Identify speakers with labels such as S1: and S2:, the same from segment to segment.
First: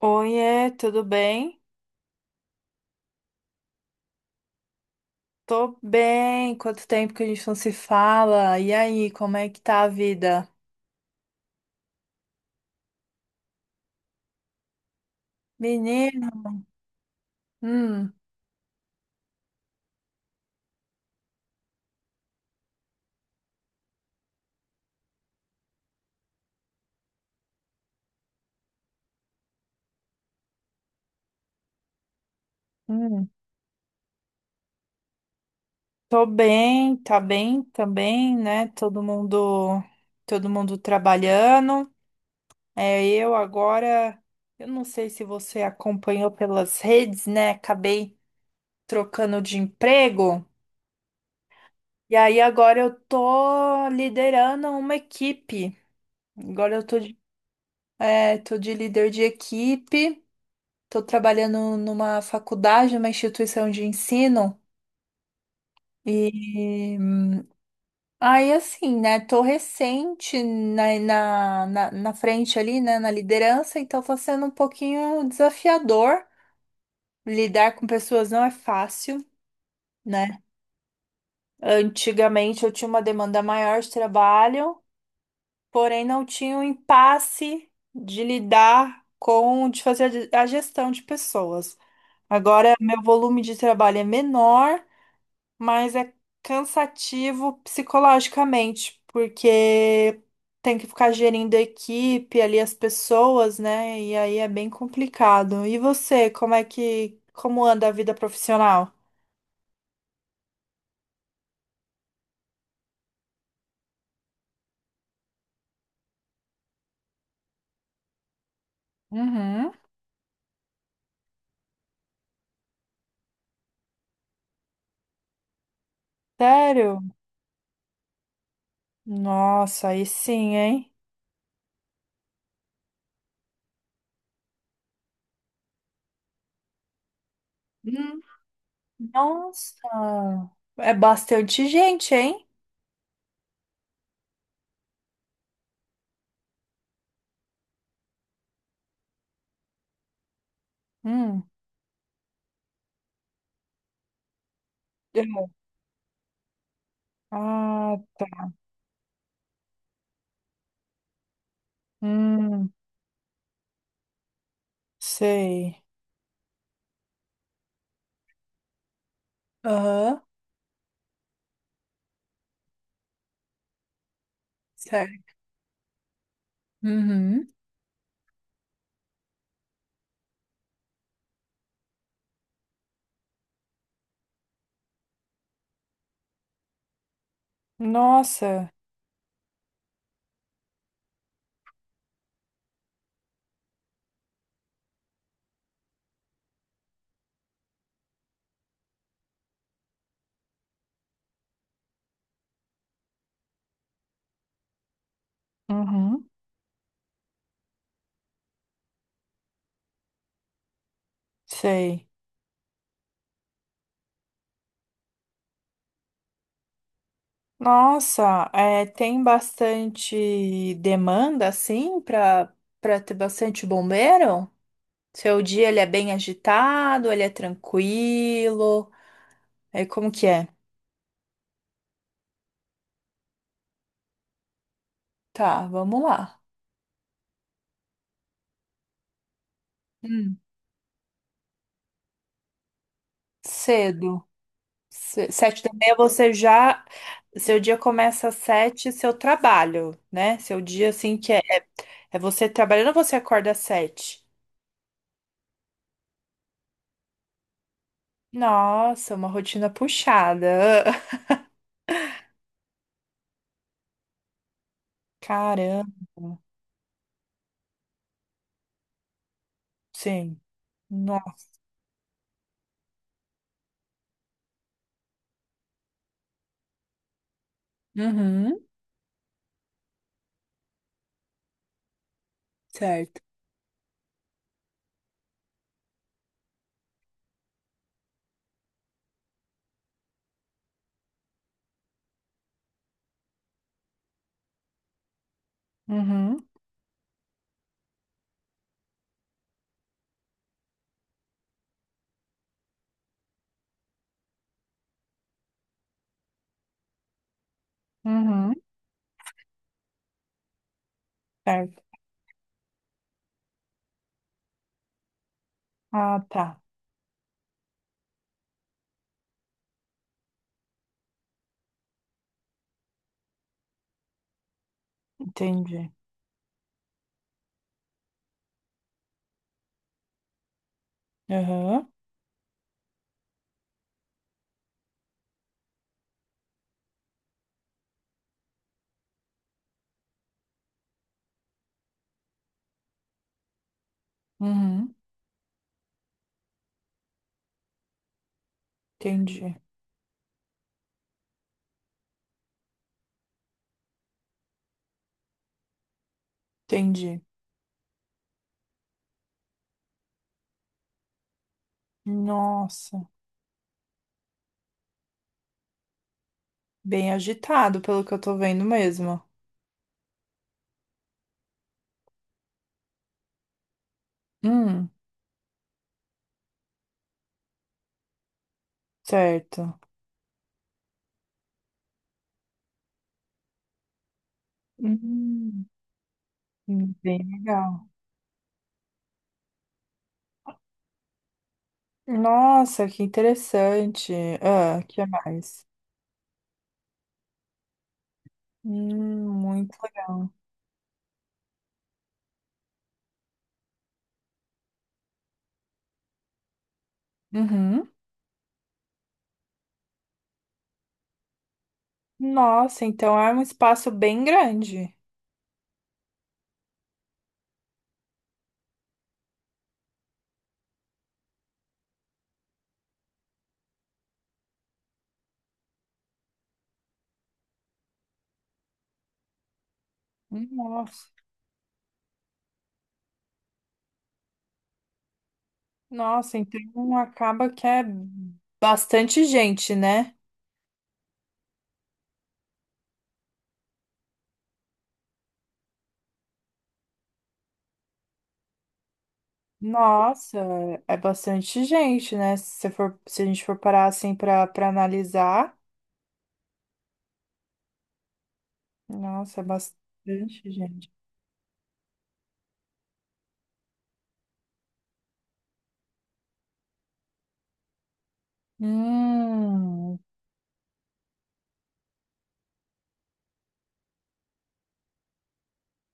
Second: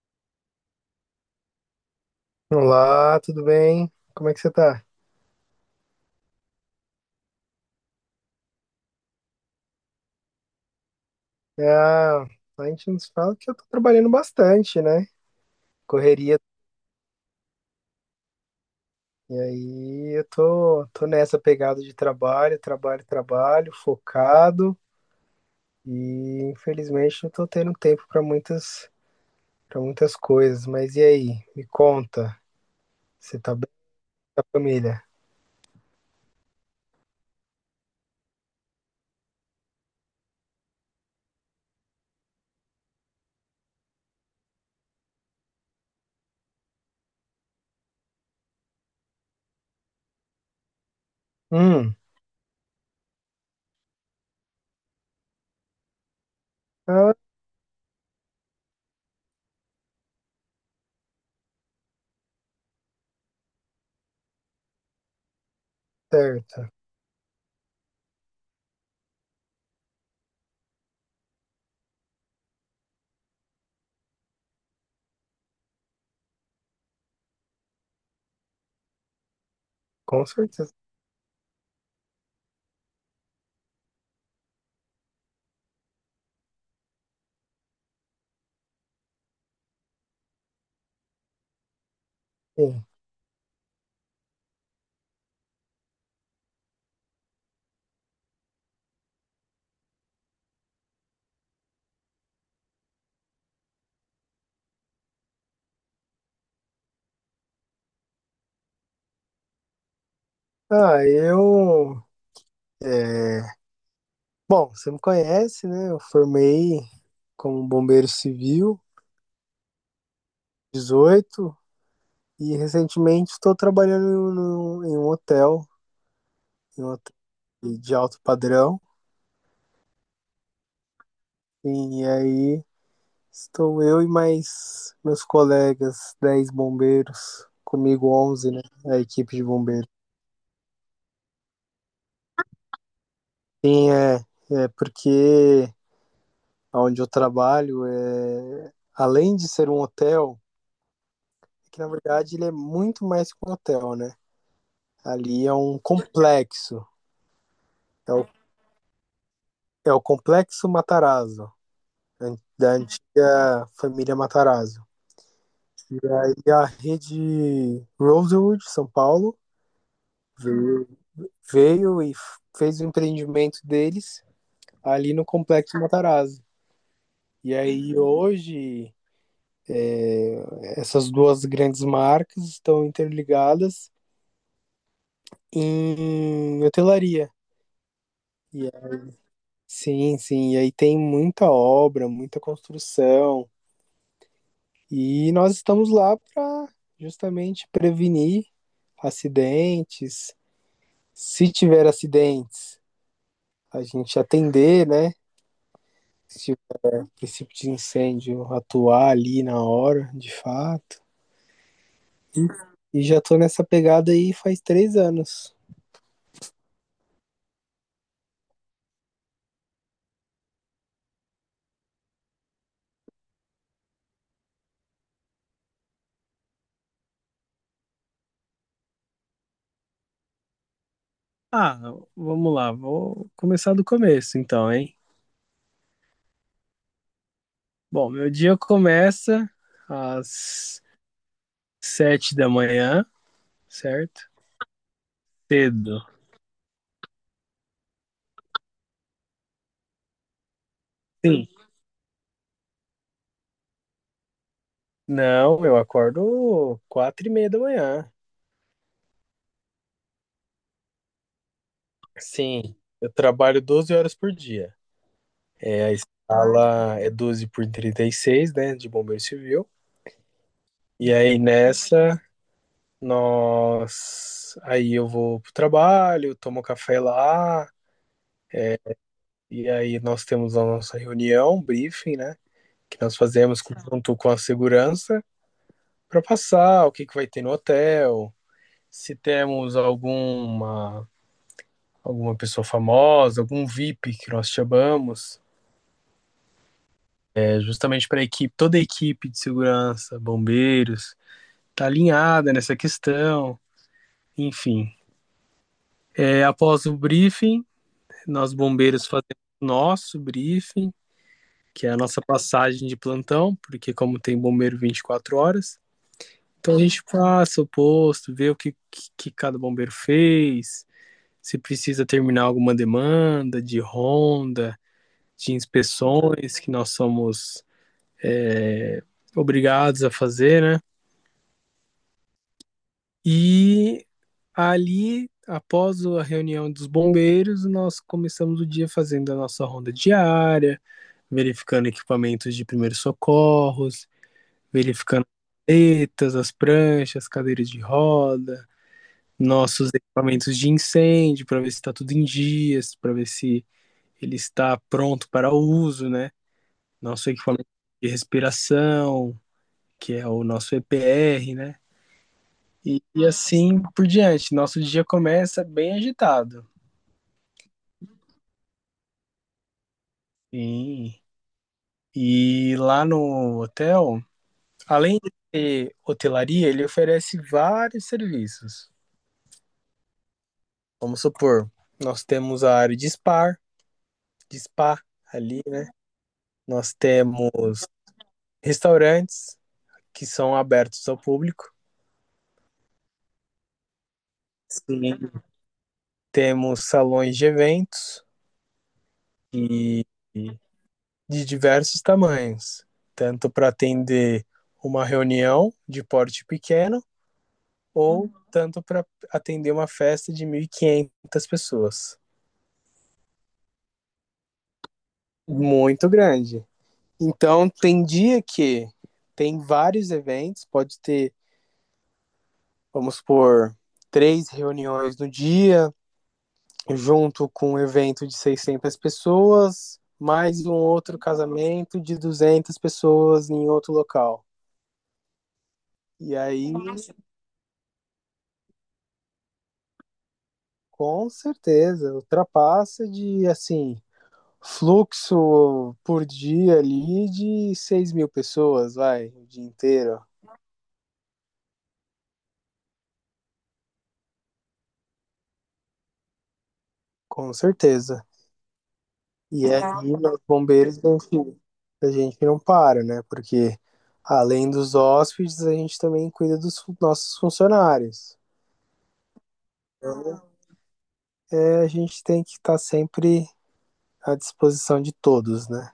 S1: Oiê, tudo bem?
S2: Olá, tudo bem? Como é que você tá?
S1: Tô bem. Quanto tempo que a gente não se fala? E aí, como é que tá a vida?
S2: Ah, a gente nos fala que eu tô trabalhando bastante, né?
S1: Menino,
S2: Correria.
S1: hum,
S2: E aí eu tô nessa pegada de trabalho, trabalho, trabalho, focado. E infelizmente não tô tendo tempo para para muitas coisas. Mas e aí? Me conta.
S1: hum.
S2: Você tá bem com a família?
S1: Tô bem, tá bem também, né? Todo mundo trabalhando. É, eu agora, eu não sei se você acompanhou pelas redes, né? Acabei trocando de emprego.
S2: Hum.
S1: E aí agora eu tô liderando uma equipe. Agora eu tô
S2: Ah,
S1: É, Tô de líder de equipe, tô trabalhando numa faculdade, numa instituição de ensino.
S2: certo.
S1: E aí, assim, né? Tô recente na frente ali, né? Na liderança, então tá sendo um pouquinho desafiador. Lidar com pessoas não é fácil,
S2: Com
S1: né?
S2: certeza.
S1: Antigamente eu tinha uma demanda maior de trabalho, porém não tinha o impasse de fazer a a gestão de pessoas. Agora,
S2: Sim.
S1: meu volume de trabalho é menor, mas é cansativo psicologicamente, porque tem que ficar gerindo a equipe, ali as pessoas, né? E aí é bem complicado. E você, como anda a vida profissional?
S2: Ah, eu. é, Bom, você me conhece, né? Eu formei como bombeiro civil,
S1: Uhum.
S2: 18, e recentemente estou trabalhando no- em um hotel, em um
S1: Sério?
S2: hotel de alto padrão.
S1: Nossa, aí sim, hein?
S2: E aí estou eu e mais meus colegas, 10 bombeiros, comigo
S1: Hum.
S2: 11, né? A equipe de bombeiros.
S1: Nossa, é bastante gente, hein?
S2: Sim. É porque onde eu trabalho, além de ser um hotel,
S1: Hum.
S2: é que na verdade ele é muito mais que um hotel, né?
S1: É.
S2: Ali é um complexo.
S1: Ah,
S2: É o,
S1: tá.
S2: É o Complexo Matarazzo,
S1: Hum,
S2: da antiga família Matarazzo.
S1: sei.
S2: E a rede Rosewood, São Paulo,
S1: Aham.
S2: veio, veio e fez o empreendimento deles ali no
S1: Certo.
S2: Complexo Matarazzo.
S1: Uhum.
S2: E aí hoje essas duas grandes marcas estão interligadas em hotelaria. E
S1: Nossa,
S2: é- sim, sim. E aí tem muita obra, muita construção. E nós estamos lá para justamente prevenir acidentes. Se tiver acidentes, a gente atender, né?
S1: uhum,
S2: Se o princípio de incêndio atuar ali na hora, de fato.
S1: sei.
S2: E já tô nessa pegada aí faz 3 anos.
S1: Nossa, é, tem bastante demanda assim para ter bastante bombeiro? Seu dia ele é bem agitado, ele é tranquilo. Aí como que é?
S2: Ah, Vamos lá, vou começar do começo então, hein?
S1: Tá, vamos lá.
S2: Bom, meu dia começa
S1: Hum.
S2: às 7 da manhã, certo?
S1: Cedo. Sete da meia
S2: Cedo.
S1: você já. Seu dia começa às sete, seu trabalho, né? Seu dia assim que é,
S2: Sim.
S1: é você trabalhando, você acorda às sete.
S2: Não, eu acordo 4h30 da manhã.
S1: Nossa, uma rotina puxada. Ah,
S2: Sim, eu trabalho 12 horas por dia. É, a
S1: caramba.
S2: escala é 12 por 36, né, de bombeiro civil.
S1: Sim.
S2: E
S1: Nossa.
S2: aí nós... Aí eu vou pro trabalho, tomo café lá,
S1: Uhum,
S2: e aí nós temos a nossa reunião, briefing, né, que nós
S1: certo.
S2: fazemos junto com a segurança para passar o que que vai ter no hotel, se temos alguma pessoa famosa, algum VIP que nós chamamos,
S1: Uhum.
S2: é justamente para a equipe, toda a equipe de segurança, bombeiros, tá alinhada nessa questão, enfim. É, após o briefing, nós
S1: Uhum.
S2: bombeiros fazemos nosso briefing,
S1: Certo.
S2: que é a nossa passagem de plantão, porque como tem bombeiro 24 horas,
S1: Ah, tá.
S2: então a gente passa o posto, vê o que, que cada bombeiro fez, se precisa terminar alguma demanda de ronda, de
S1: Entendi.
S2: inspeções, que nós somos é, obrigados a fazer, né?
S1: Uhum.
S2: E ali, após a reunião dos bombeiros, nós começamos o dia fazendo a nossa ronda diária, verificando equipamentos de primeiros socorros,
S1: Uhum.
S2: verificando as paletas, as pranchas, cadeiras de roda,
S1: Entendi.
S2: nossos equipamentos de incêndio, para ver se está tudo em dias, para ver se ele está pronto para uso, né?
S1: Entendi.
S2: Nosso equipamento de respiração, que é o nosso EPR, né? E,
S1: Nossa.
S2: e assim por diante. Nosso dia começa bem agitado.
S1: Bem agitado, pelo que eu tô vendo mesmo.
S2: Sim. E lá no hotel,
S1: Hum,
S2: além de ter hotelaria, ele oferece vários serviços.
S1: certo.
S2: Vamos supor, nós temos a área de spa, de spa ali,
S1: Hum,
S2: né? Nós
S1: bem legal.
S2: temos restaurantes que são abertos ao público.
S1: Nossa, que interessante. Ah, que
S2: Sim.
S1: mais?
S2: Temos salões de eventos
S1: Muito
S2: e
S1: legal.
S2: e de diversos tamanhos, tanto para atender uma reunião de porte pequeno
S1: Uhum.
S2: ou tanto para atender uma festa de 1.500 pessoas.
S1: Nossa, então é um espaço bem grande.
S2: Muito grande. Então, tem dia que tem vários eventos, pode ter, vamos supor, três reuniões no dia, junto com um evento de 600 pessoas, mais um
S1: Nossa,
S2: outro casamento de 200 pessoas em outro local. E
S1: nossa,
S2: aí,
S1: então
S2: nossa,
S1: acaba que é bastante gente, né?
S2: com certeza, ultrapassa de, assim, fluxo por dia ali de 6.000 pessoas, vai, o dia inteiro,
S1: Nossa, é bastante gente, né? Se a gente for parar assim para analisar,
S2: com certeza.
S1: nossa, é
S2: E aí, os
S1: bastante gente.
S2: bombeiros, a gente não para, né? Porque além dos hóspedes, a gente também cuida dos nossos funcionários.
S1: Hum,
S2: Então, a gente tem que estar sempre à disposição de todos, né?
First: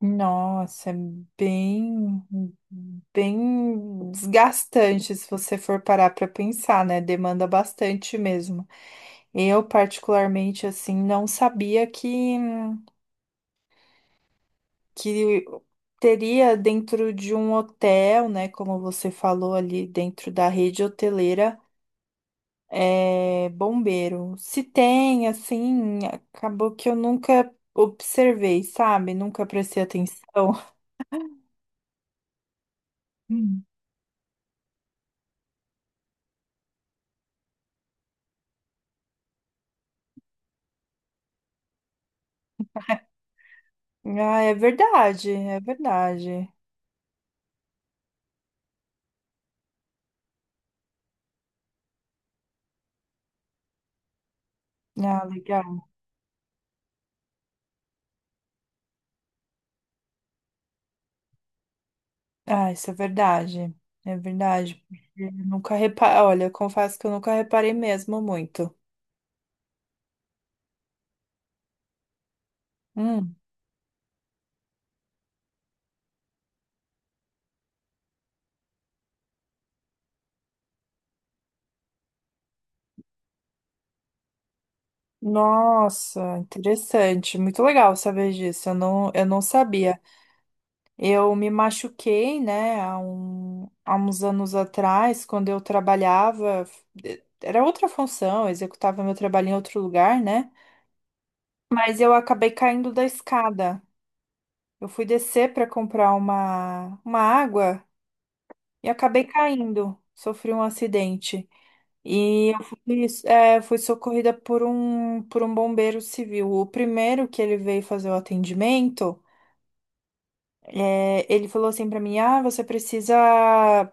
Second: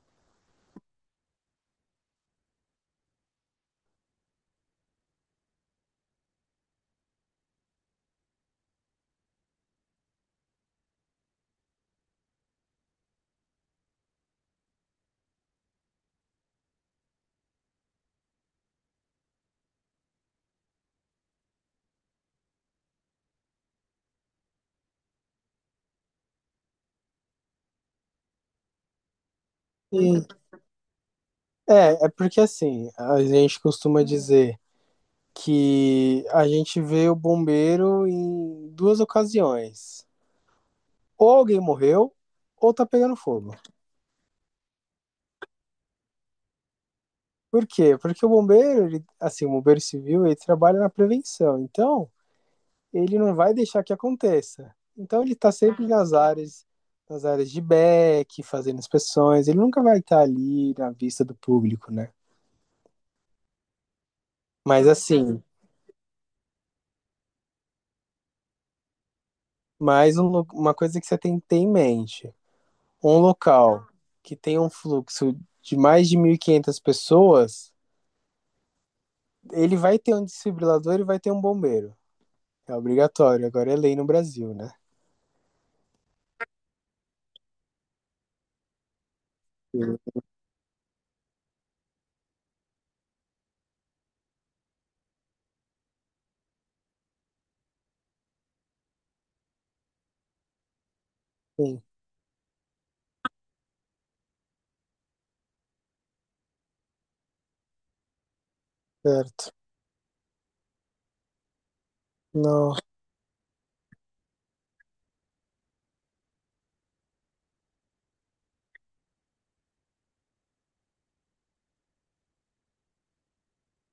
S1: nossa, é bem bem desgastante se você for parar para pensar, né? Demanda bastante mesmo. Eu, particularmente, assim, não sabia que teria dentro de um hotel, né? Como você falou ali, dentro da rede hoteleira, é, bombeiro. Se tem, assim, acabou que eu nunca observei, sabe? Nunca prestei
S2: E,
S1: atenção.
S2: É porque assim, a gente
S1: Hum.
S2: costuma dizer. Que a gente vê o bombeiro em duas ocasiões. Ou alguém morreu, ou tá pegando fogo.
S1: Ah, é verdade, é verdade.
S2: Por quê? Porque o bombeiro, ele, assim, o bombeiro civil, ele trabalha na prevenção. Então, ele não vai deixar que aconteça. Então,
S1: Ah,
S2: ele tá
S1: legal.
S2: sempre nas áreas, de back, fazendo inspeções. Ele nunca vai estar tá ali na vista do público, né?
S1: Ah, isso é verdade. É verdade.
S2: Mas,
S1: Porque eu
S2: assim,
S1: nunca reparei. Olha, eu confesso que eu nunca reparei mesmo muito.
S2: uma coisa que você tem que ter em mente. Um
S1: Hum.
S2: local que tem um fluxo de mais de 1.500 pessoas, ele vai ter um desfibrilador e vai ter um bombeiro. É obrigatório, agora é lei no Brasil, né?
S1: Nossa, interessante, muito legal saber disso. Eu não sabia. Eu me machuquei, né, há uns anos atrás, quando eu trabalhava, era outra função, eu executava meu trabalho em outro lugar, né?
S2: Sim,
S1: Mas eu acabei caindo da escada. Eu fui descer para comprar uma água e acabei
S2: certo.
S1: caindo, sofri um acidente. E eu
S2: Não.
S1: fui, fui socorrida por um bombeiro civil. O primeiro que ele veio fazer o atendimento, ele falou assim pra mim: "Ah, você precisa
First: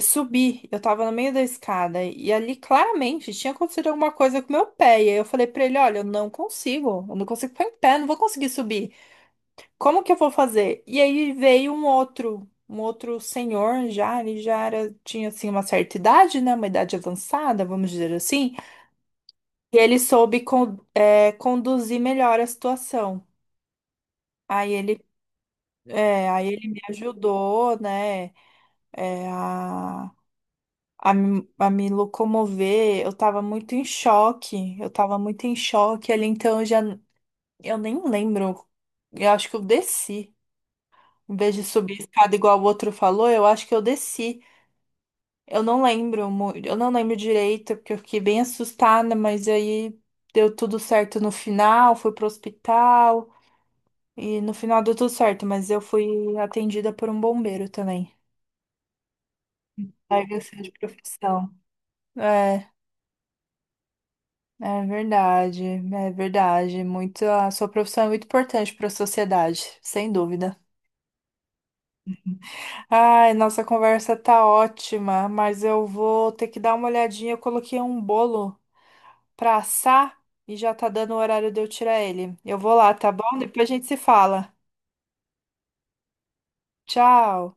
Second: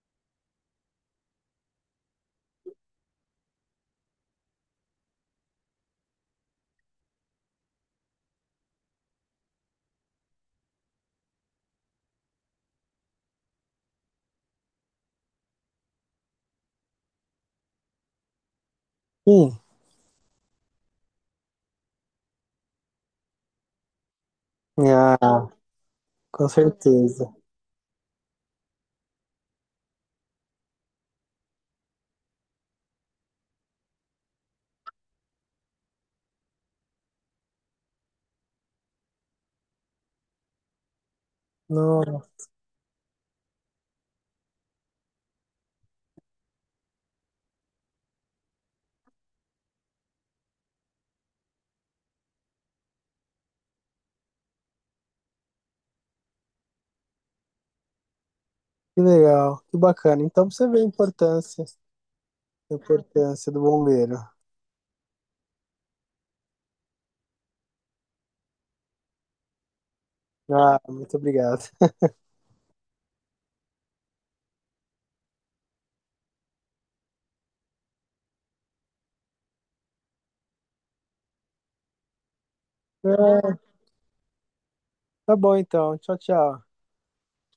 S1: subir." Eu tava no meio da escada e ali claramente tinha acontecido alguma coisa com meu pé. E aí eu falei pra ele: "Olha, eu não consigo ficar em pé, não vou conseguir subir. Como que eu vou fazer?" E aí veio um outro. Um outro senhor já, tinha assim uma certa idade, né? Uma idade avançada, vamos dizer assim.
S2: Sim.
S1: E ele soube conduzir melhor a situação. Aí ele,
S2: Ah,
S1: aí
S2: com
S1: ele me
S2: certeza.
S1: ajudou, né, é, a, a me locomover. Eu tava muito em choque ali, então eu já, eu nem lembro. Eu acho que eu desci. Em vez de subir
S2: Não,
S1: a escada igual o outro falou, eu acho que eu desci. Eu não lembro direito, porque eu fiquei bem assustada, mas aí deu tudo certo no final, fui pro hospital. E no final deu tudo certo, mas eu fui atendida por um bombeiro também.
S2: que legal, que bacana.
S1: Larga
S2: Então pra
S1: ser
S2: você
S1: de
S2: vê a
S1: profissão.
S2: importância,
S1: É,
S2: do bombeiro.
S1: é verdade, é verdade. Muito, a sua profissão é muito importante para a sociedade, sem dúvida.
S2: Ah, muito obrigado.
S1: Ai, nossa conversa tá ótima, mas eu vou ter que dar uma olhadinha. Eu coloquei um bolo pra assar e já tá dando o horário de eu tirar ele. Eu vou lá, tá bom?
S2: Ah,
S1: Depois a gente se fala.
S2: tá bom então. Tchau, tchau.
S1: Tchau.